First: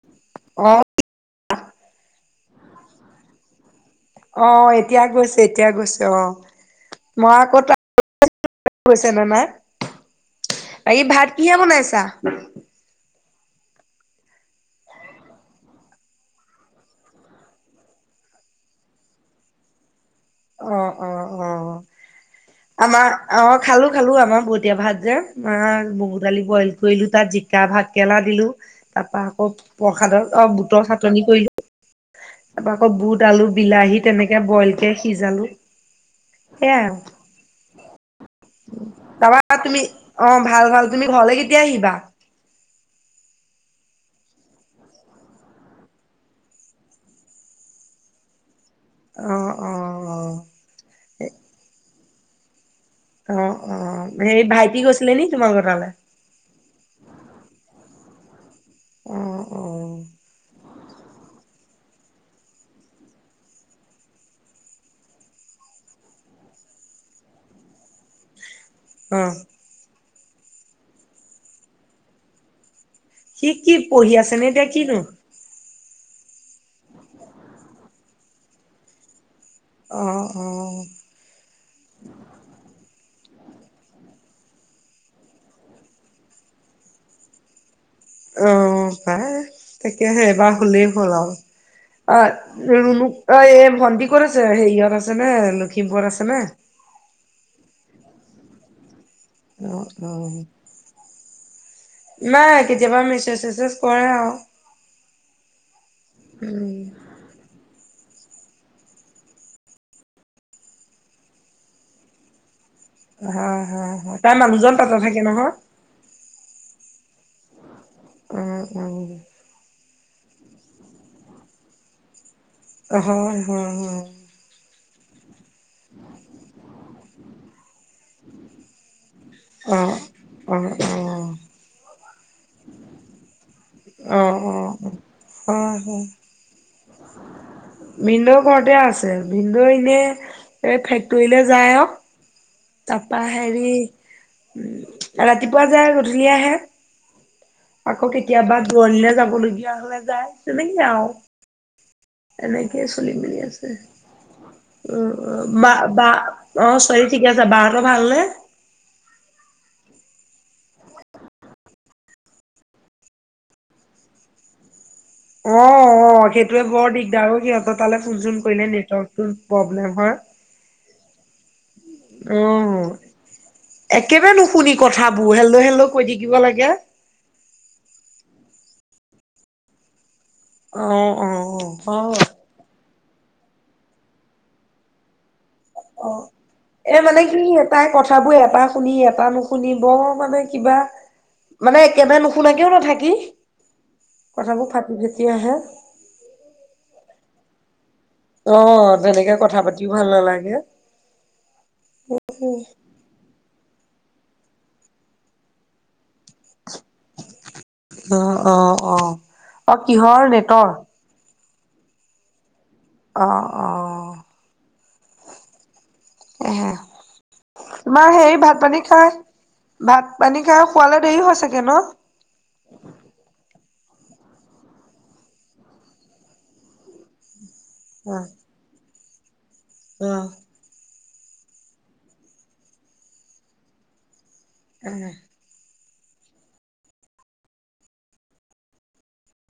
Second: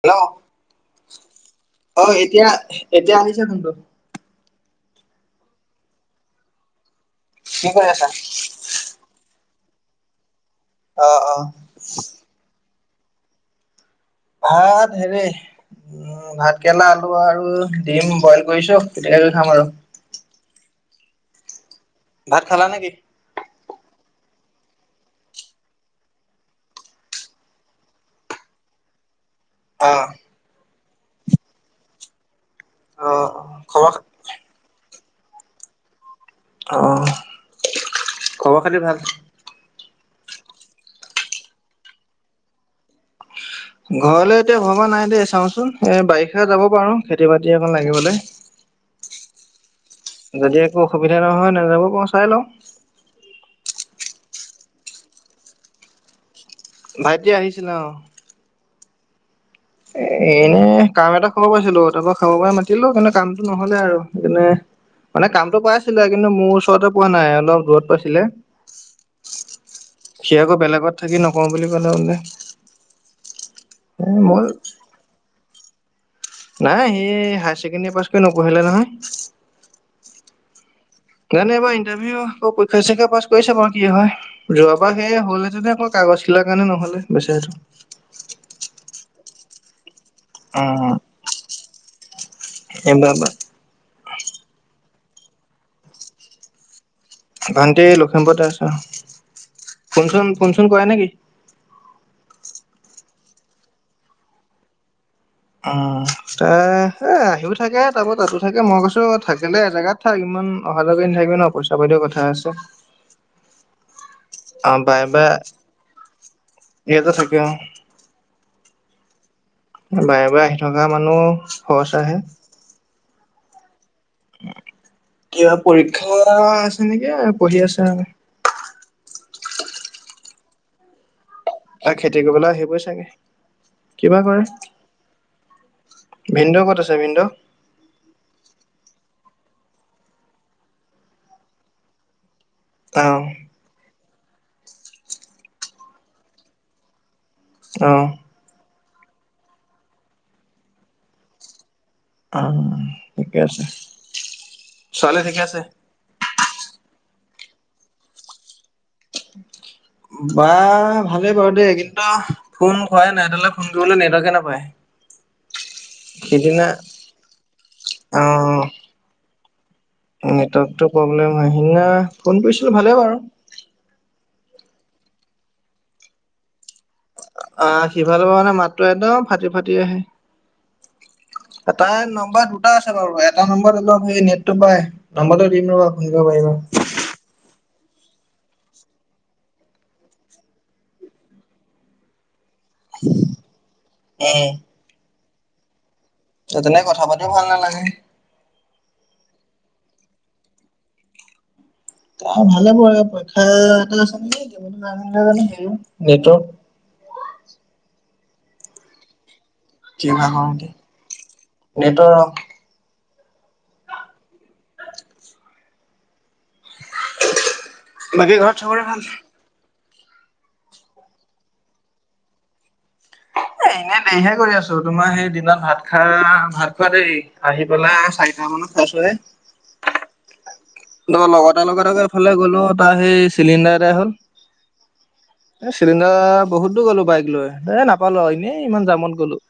Hello অ অ এতিয়া এতিয়া আহিছো কিন্তু অ এতিয়া গৈছে এতিয়া গৈছে অ মই আকৌ কি তাত কৰি আছা গৈছে নে নাই। বাকী অ ভাত অ কিহে বনাইছা? ভাত হেৰি উম ভাত কেৰেলা আলু আৰু দিম বইল কৰিছো পিটিকা কৰি খাম আৰু অ অ অ ভাত খালা নেকি আমাৰ অ খালো খালো আ আমাৰ বতীয়া ভাত যে মগু দালি বইল কৰিলো তাত জিকা ভাত কেৰেলা দিলো তাৰপা অ প্ৰসাদৰ অ বুটৰ চাটনি কৰিলো। তাৰপৰা আকৌ অ বুট আলু খবৰ বিলাহী তেনেকে বইলকে সিজালো। অহ তাপা তুমি অ ভাল ভাল তুমি ঘৰলে কেতিয়া আহিবা? ঘৰলৈ এতিয়া ভবা নাই দেই চাওচোন এ বাৰিষা যাব পাৰো খেতি বাতি অকণ লাগিবলৈ [inaudible] অ অ যদি একো অসুবিধা নহয় নাযাবো পাৰোঁ চাই লওঁ। অহ - অহ হেৰি ভাইটি গৈছিলে নি তোমালোকৰ তালে? ভাইটি আহিছিলে অহ। অহ এনে কাম এটা খবৰ পাইছিলো তাৰপৰা খাবৰ পৰা মাতিলো কিন্তু কামটো নহলে আৰু মানে মানে কামটো পাই আছিলে কিন্তু মোৰ ওচৰতে পোৱা নাই অলপ দূৰত পাইছিলে। অ সি আকৌ বেলেগত থাকি নকওঁ বুলি ক'লে বোলে সি, কি এ পঢ়ি আছে মই নে এতিয়া কিনো? নাই সি হায়াৰ ছেকেণ্ডৰী পাছ কৰি নপঢ়িলে নহয়। অহ কৈছাও বাৰু কি হয় যোৱাবাৰ সেয়ে হ'লেতেনে আকৌ কাগজ খিলাৰ কাৰণে নহলে বেচাৰটো অহ, পাই তাকেহে এবাৰ হলেই উম হ'ল আৰু অ', ৰুনু এইবাৰ অহ এই ভণ্টি ক'ত আছে হেৰিয়ত আছে আছে নে লখিমপুৰত আছে নে? ভণ্টি লখিমপুৰতে আছে। অ অ ফোনচোন -ফোনচোন কৰে নেকি? নাই কেতিয়াবা মেচেজ- চেচেজ কৰে আও। উম, তে এ আহিও থাকে [unintelligible] থাকে মই কৈছো থাকিলে এ জেগাত থাক ইমান অহা যোৱা কৰি নাথাকিবি ন' পইচা পাতিও কথা আছে। হা- হা তাইৰ অ মানুহজন তাতে বাৰে নাথাকে বাৰে নহয়। ইয়াতে থাকে অহ। [unintelligible] বাৰে- বাৰে আহি থকা মানুহ খৰচা হে হয়- হয় -হয় কিবা পৰীক্ষা আছে নেকি পঢ়ি আছে আৰু অহ -অহ-অহ - অহ তাই খেতি কৰিবলৈ আহিবই চাগে। অ অ অ কিবা কৰে হয় হয়। ভিন্দ ক'ত আছে ভিন্দ? ভিনদেউ ঘৰতে আছে, ভিনদেউ এনে এই ফেক্টৰীলে যায় আও তাৰপা আহ হেৰি উম ৰাতিপুৱা যায় গধূলি আহে। আহ আকৌ কেতিয়াবা দূৰণিলৈ যাবলগীয়া হলে যায় সেনেকৈ আৰু আহ এনেকেই চলি মেলি ঠিকে আছে। ছোৱালী ঠিকে উম, আছে বা -বা অহ চৰি ছোৱালী ঠিকে আছে, বা হঁতৰ ভালনে? [inaudible] বা ভালেই বাৰু দেই কিন্তু ফোন কৰাই নাই এইডালে ফোন কৰিবলৈ নেটৱৰ্কে নাপায়। অ', - অ ', সেইটোৱে সিদিনা বৰ দিগদাৰ সিহঁতৰ তালে ফোন চোন অ কৰিলে নেটৱৰ্কটো প্ৰব্লেম হয়। সিদনা ফোন অ কৰিছিলো ভালে বাৰু। একেবাৰে নুশুনি কথাবোৰ হেল্ল- হেল্ল কৈ থাকিব লাগে। আহ সিফালৰ পৰামানে মাতটো একদম ফাটি ফাটি আহে। অ', অ তাইৰ অ নম্বৰ দুটা আছে বাৰু, এটা নম্বৰত অলপ সেই নেটটো পাই নম্বৰটো দিম ৰ'বা ফোন কৰিব অহ, পাৰিবা এ মানে কি তাই কথাবোৰ এবাৰ শুনি এবাৰ নুশুনি বৰ মানে কিবা মানে একেবাৰে নুশু নোশুনাকে ও নাথাকি, কথাবোৰ ফাটি- ফটি আহে তেনেকে কথা পাতিও পোৱা এনেকে অহ, তেনেকে কথা পাতিও ভাল নালাগে। ভালে পৰে পৰীক্ষা এটা আছে নহয় অ'! অ'! অ'! অ'! কিবা কিহৰ হওঁতে নেটৰ? নেটৰ অ'! অ'! অ'! এ, তোমাৰ বাকী হেৰি ঘৰত ভাত পানী চবৰে ভাল খায় ভাত পানী খায়, শুৱালে দেৰি হয় চাগে ন? এ, এনে দেৰিহে কৰি আছোঁ। তোমাৰ সেই দিনত ভাত খা, ভাত খোৱা দেই। আহি পেলায় অ চাৰিটা মানত খাইছোঁহে। অ ত' লগৰ এটাৰ লগত এফালে গ'লো তাৰ সেই চিলিণ্ডাৰ এদাই হ'ল। [unintelligible] চিলিণ্ডাৰ বহুত দূৰ গ'লো বাইক লৈ। এ, নাপালোঁ এনেই ইমান যামত গলোঁ।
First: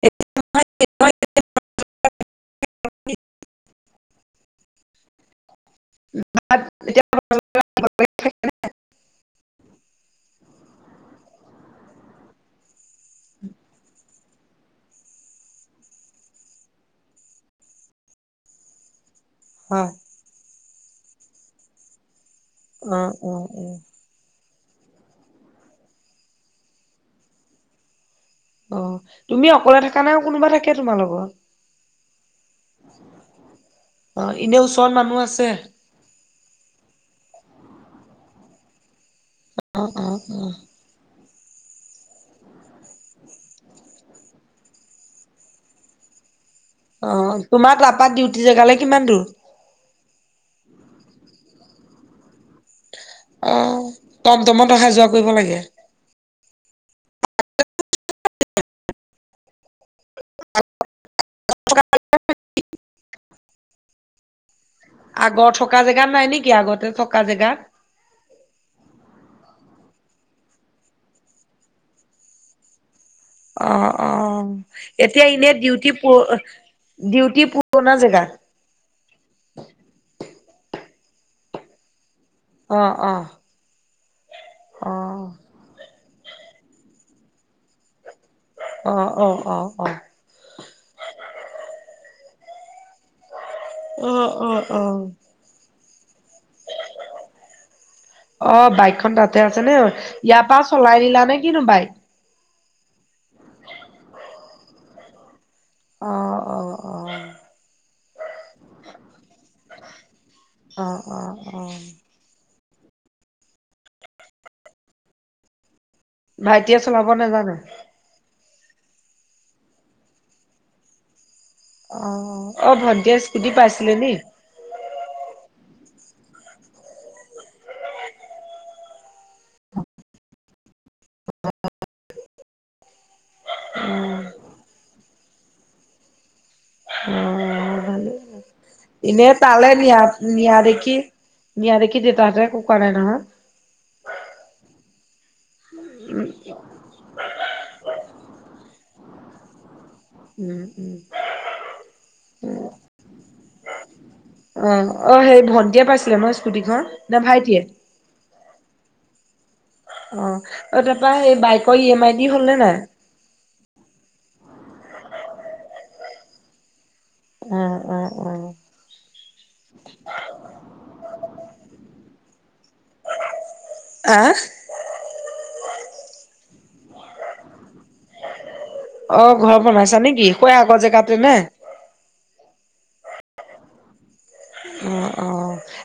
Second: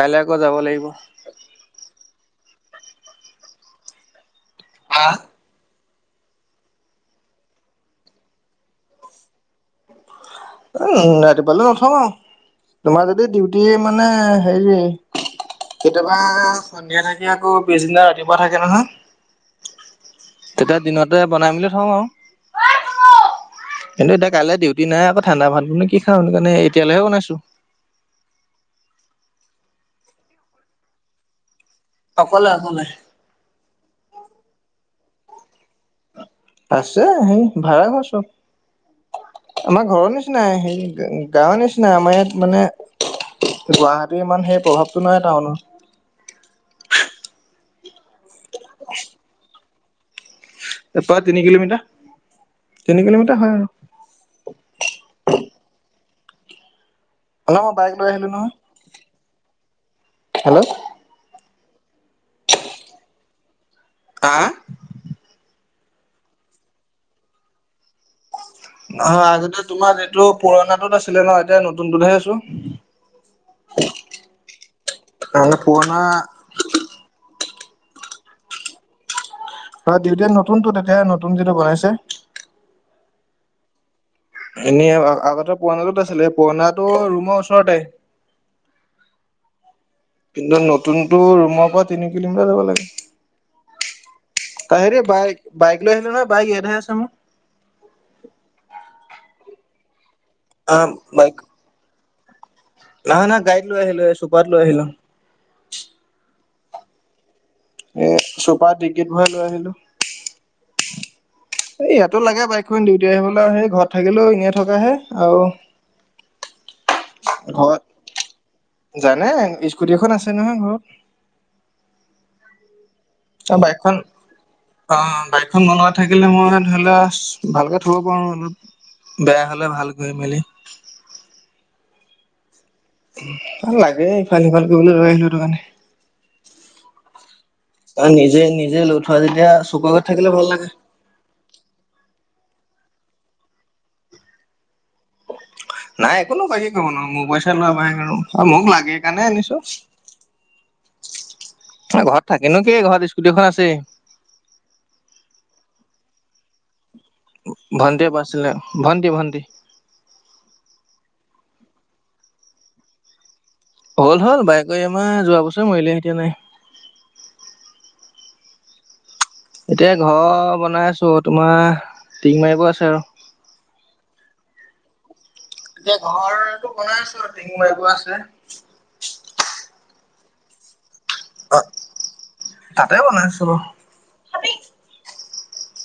কাইলে আকৌ যাব লাগিব। [unintelligible] হা! [unintelligible] উম, ৰাতিপুৱালে নথওঁ আও। তোমাৰ যদি ডিউটি মানে, হেৰি কেতিয়াবা, সন্ধিয়া থাকি আকৌ, পিছদিনা ৰাতিপুৱা থাকে নহয়। হয়! তেতিয়া দিনতে বনাই মেলি থওঁ আও। অ'! অ'! অ' কিন্তু, এতিয়া কাইলে ডিউটি নাই। আকৌ, ঠাণ্ডা ভাতনো কি খাওঁ, সেইটো কাৰণে এতিয়ালৈহে বনাইছোঁ। অ'! তুমি অকলে থাকা নে, কোনোবা থাকে তোমাৰ লগত? অকলে অকলে অ'! এনে ওচৰত মানুহ আছে? আছে। সেই, ভাড়া ঘৰ চব। আমাৰ অ' ঘৰৰ অ' অ'। নিচিনাই সেই গাঁৱৰ নিচিনা। আমাৰ ইয়াত মানে গুৱাহাটীৰ ইমান সেই প্ৰভাৱটো নহয় টাউনৰ। অ'! তোমাৰ তাৰপা ডিউটি জেগালৈ কিমান দূৰ? এয়াপা তিনি কিলোমিটাৰ। তিনি কিলোমিটাৰ হয় আৰু। এই, টমটমত অহা যোৱা কৰিব লাগে? অ'! মই বাইক লৈ আহিলোঁ নহয়। হেল্ল'? [unintelligible] [unintelligible] আগৰ থকা জেগাত নাই নেকি, আগতে থকা জেগাত? অ'! আগতে তোমাৰ যিটো পুৰণাটোত আছিলে ন'। এতিয়া নতুনটোতহে আছোঁ। অ'! অ'! এতিয়া এনে তাৰমানে ডিউটি পুৰণা প ডিউটি পুৰণা জেগা? হয়। ডিউটি নতুনটো এতিয়া নতুন যিটো বনাইছে। অ'! অ'! এনে অ আগতে, পুৰণাটোত আছিলে, পুৰণাটো ৰুমৰ ওচৰতে। অ'! অ'! অ'! অ'! কিন্তু নতুনটো ৰুমৰ পৰা তিনি কিলোমিটাৰ যাব লাগে। অ অ অ হেৰি বাইক, বাইক লৈ আহিলো নহয়। বাইক ইয়াতেহে আছে মোৰ। অ বাইকখন তাতে আছে নে ঐ? ইয়াৰ পৰা চলাই অ' নিলা নে বাইক কিনো বাইক? নহয়, নহয়, গাড়ীত লৈ আহিলোঁ। চুপাৰত লৈ আহিলোঁ। অ'! অ'! অ'! এ, চুপাৰ ডিকিট ভৰাই লৈ আহিলোঁ। অ'! অ'! অ'! ডিউটি আহিবলৈ, সেই ঘৰত থাকিলেও এনেই থকাহে আৰু ভাইটিয়ে চলাব নাজানে? ঘৰত জানে। স্কুটি এখন আছে নহয় ঘৰত। অ'! অ'! ভন্টিয়ে স্কুটি পাইছিলে বাইকখন নি? অ বাইকখন মোৰ লগত থাকিলে মই ধৰি লোৱা ভালকে থব পাৰো অলপ বেয়া হ'লে ভাল কৰি মেলি অ [unintelligible] অ লাগে ইফাল সিফাল কৰিবলৈ লৈ আহিলো সেইটো কাৰণে। অ আৰু ভালেই নিজে হ'ল। নিজে লৈ থোৱা এনে যেতিয়া তালৈ চকুৰ নিয়া আগত থাকিলে ভাল নিয়া লাগে দেখি নিয়া দেখি দেউতাহঁতে একো কৰা নাই নহয়? নাই একো নকয় কি কব নো মোৰ পইচাই লোৱা বাইক আৰু মোক লাগে কাৰণে আনিছো। উম উম ঘৰত থাকিনো কি ঘৰত স্কুটি এখন আছেই অ অ সেই ভন্টিয়ে পাইছে চিএমৰ স্কুটি খন না ভাইটিয়ে? ভন্টিয়ে পাইছিলে ভন্টি ভন্টি অ তাৰপৰা সেই বাইকৰ ই এম আই দি হ'ল নে নাই? হ'ল হ'ল বাইকৰ ই এম আই যোৱা বছৰে মৰিলে এতিয়া নাই। উঁ, উ, উ। এতিয়া ঘৰ বনাই আছো, তোমাৰ টিং মাৰিব আছে আৰু। আহ? এতিয়া ঘৰটো বনাই আছো টিঙ মাৰিব আছে। অ, ঘৰ বনাইছা নেকি? হৈ আগৰ জেগাত অ, তাতে বনাইছো বাৰু অহ, অহ।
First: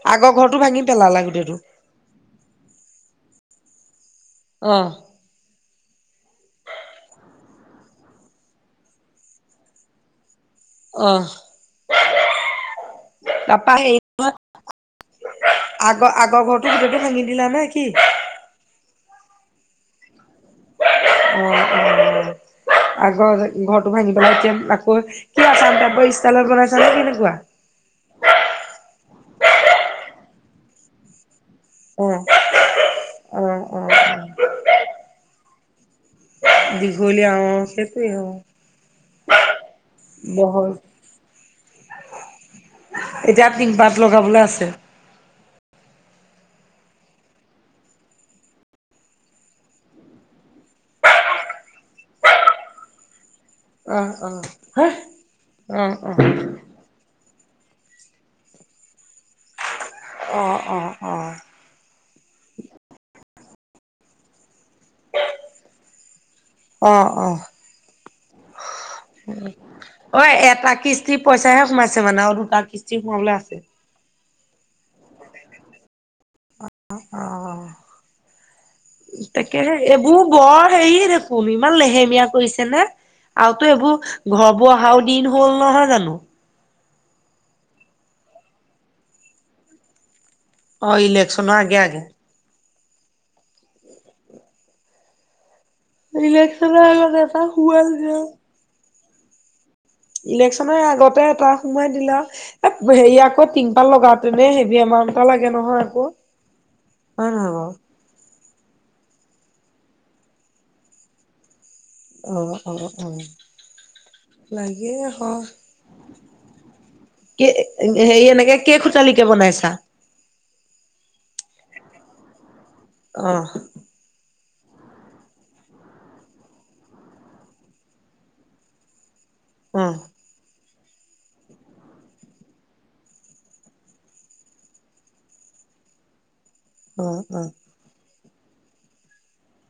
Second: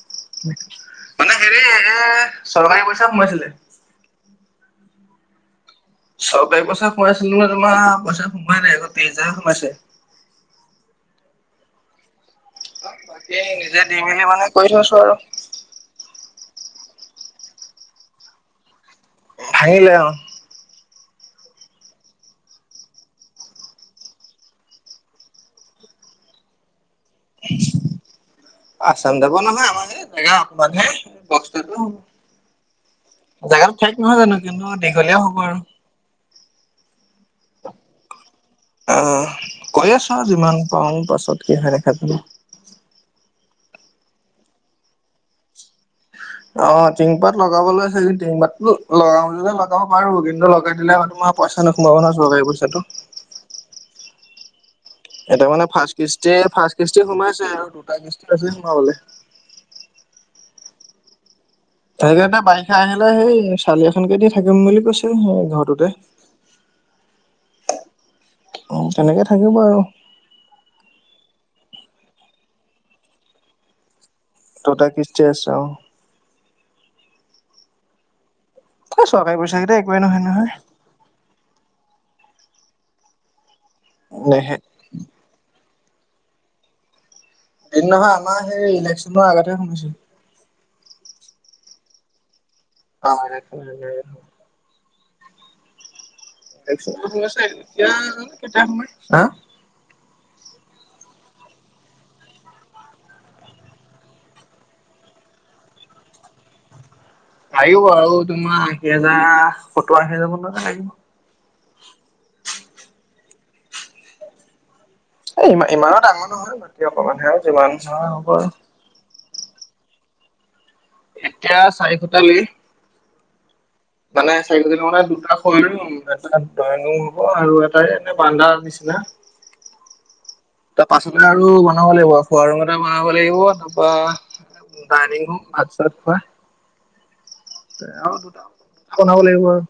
মানে হেৰি এ চৰকাৰী পইচা সোমাইছিলে অঁ। চৰকাৰী পইচা সোমাইছিলে মানে তোমাৰ পইচা সোমাই নাই অকল টিচ হাজাৰহে সোমাইছে। অহ বাকী তাৰাপা নিজে দি সেই মেলি মানে কৰি থৈছো আৰু নহয় আগৰ আগৰ ঘৰটো গোটেইটো ভাঙি দিলা নে কি? ভাঙিলে অ উম, উম আগৰ ঘৰটো ভাঙি পেলাই এতিয়া আকৌ কি আচাম টাইপৰ ষ্টাইলত বনাইছা? নে কেনেকুৱা? আছাম টাইপৰ নহয় আমাৰ এই জেগা অকমান হে। অ'। অ', জেগাটো অ', ঠেক নহয় অ', জানো কিন্তু দীঘলীয়াও হ'ব আৰু দীঘলীয়া অ সেইটোৱে অ আহ, কৰি আছো আৰু যিমান বহল পাওঁ পাছত কি হয় দেখা যাব। এতিয়া টিং পাত লগাবলৈ আছে অ, টিং পাত লগাব লৈছে যে টিং পাতো লগাও বুলিলে লগাব পাৰো, কিন্তু লগাই দিলে আকৌ তোমাৰ পইচা নোসোমাব নহয় চৰকাৰী পইচাটো অ, অ। হা এটা মানে অ', ফাৰ্ষ্ট অ', কৃষ্টিৰ এ ফাষ্ট কৃষ্টি সোমাইছে দুটা কৃষ্টি আছে সোমাবলে। অ, অ, অ। তাকে এটা বাৰিষা আহিলে সেই চালি এখনকে দি থাকিম বুলি কৈছিলো সেই ঘৰটোতে। অহ, অহ। অ, তেনেকে থাকিম অই এটা কিস্তি পইচাহে সোমাইছে মানে আৰু দুটা কিস্তি সোমাবলৈ আছে। দুটা কিষ্টি আছে অ। অ'। এ চৰকাৰী পইচা তাকেহে কেইটা একোৱেই নহয় এইবোৰ নহয় বৰ হেৰি দেখোন ইমান লেহেমীয়া কৰিছে নে? আৰু এইবোৰ নেহে ঘৰবোৰ অহাও দিন হ'ল নহয় জানো? দিন নহয় আমাৰ সেই ইলেকশচনৰ আগতে শুনিছো। অ, ইলেকশন আগে-আগে। অ। ইলেকশ্যনৰ আগত এতিয়া এটা সোমাল সময় হা ইলেকশ্যনে আগতে এটা সোমাই দিলে আৰু এ হেৰি আকৌ টিংপাল লগাওতেনে হেবি আমাৰ লাগে নহয় আকৌ। হয় নহয় বাও? লাগিব আৰু তোমাৰ আশী হাজাৰ, সত্তৰ আশী হেজাৰ মান টকা লাগিব। অ, অ, অ লাগ গি হ এ ইমান ইমানো ডাঙৰ নহয় মাটি অকমানহে আৰু কে যিমান হয় হেৰি হ'ব আৰু। এনেকে কে খুটালি কে বনাইছা? এতিয়া চাৰি কোঠালি। অ। মানে চাৰি খুটালি মানে দুটা খলো এটানু হব আৰু এটাই এনে বানধাৰ নিচিনা। উহ। তাৰ পাছতে আৰু বনাব লাগিব খোৱা ৰুমতে বনাব লাগিব তাৰপৰা ডাইনিং ৰুম, ভাত-চাত খোৱা অ অ। আৰু দুটা বনাব লাগিব আৰু।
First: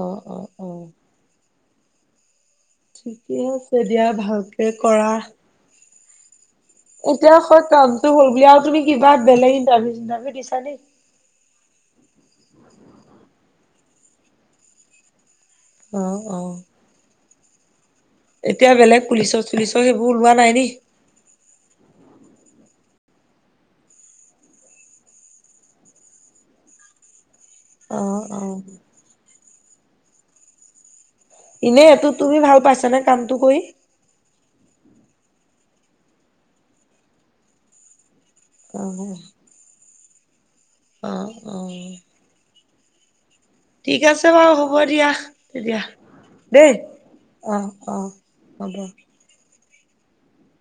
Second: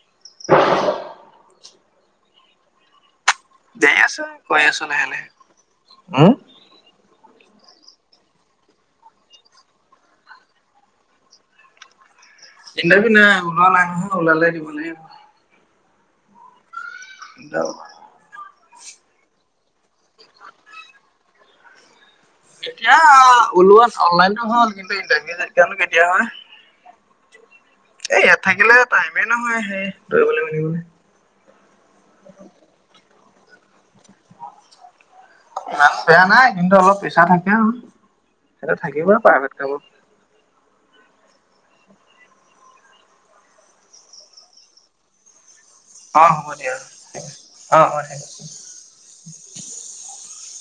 অ অ অ। ঠিকে আছে যাই দিয়া আছো কৈ ভালকে আছো লাহে কৰা। লাহে। উম এতিয়া হয় কামটো হল বুলি আৰু তুমি কিবা বেলেগ ইণ্টাৰভিউ চিটাৰভিউ দিছা নে? ইন্টাৰভিউ নাই উলোৱা নাই ওলালে দিব লাগিব। অহ অহ। দগা এতিয়া বেলেগ পুলিচত চুলিচৰ সেইবোৰ ওলোৱা নাই নি? এতিয়া ওলোৱা অনলাইনত হ'ল কিন্তু ইন্টাৰভিউ কেতিয়া হয়? এ অ', ইয়াত অ'। থাকিলে টাইমে নহয় সেই দৌৰিবলৈ মেলিবলৈ। এনে এইটো তুমি ভাল পাইছানে কামটো কৰি? না বেয়া নাই কিন্তু অলপ পেচা থাকে আও। সেইটো থাকিব অ'। প্ৰাইভেট কামত। অ অ। ঠিক আছে বাৰু হ'ব দিয়া। তেতিয়া, অ হ'ব দেই দিয়া অ অ হ'ব। [inaudible]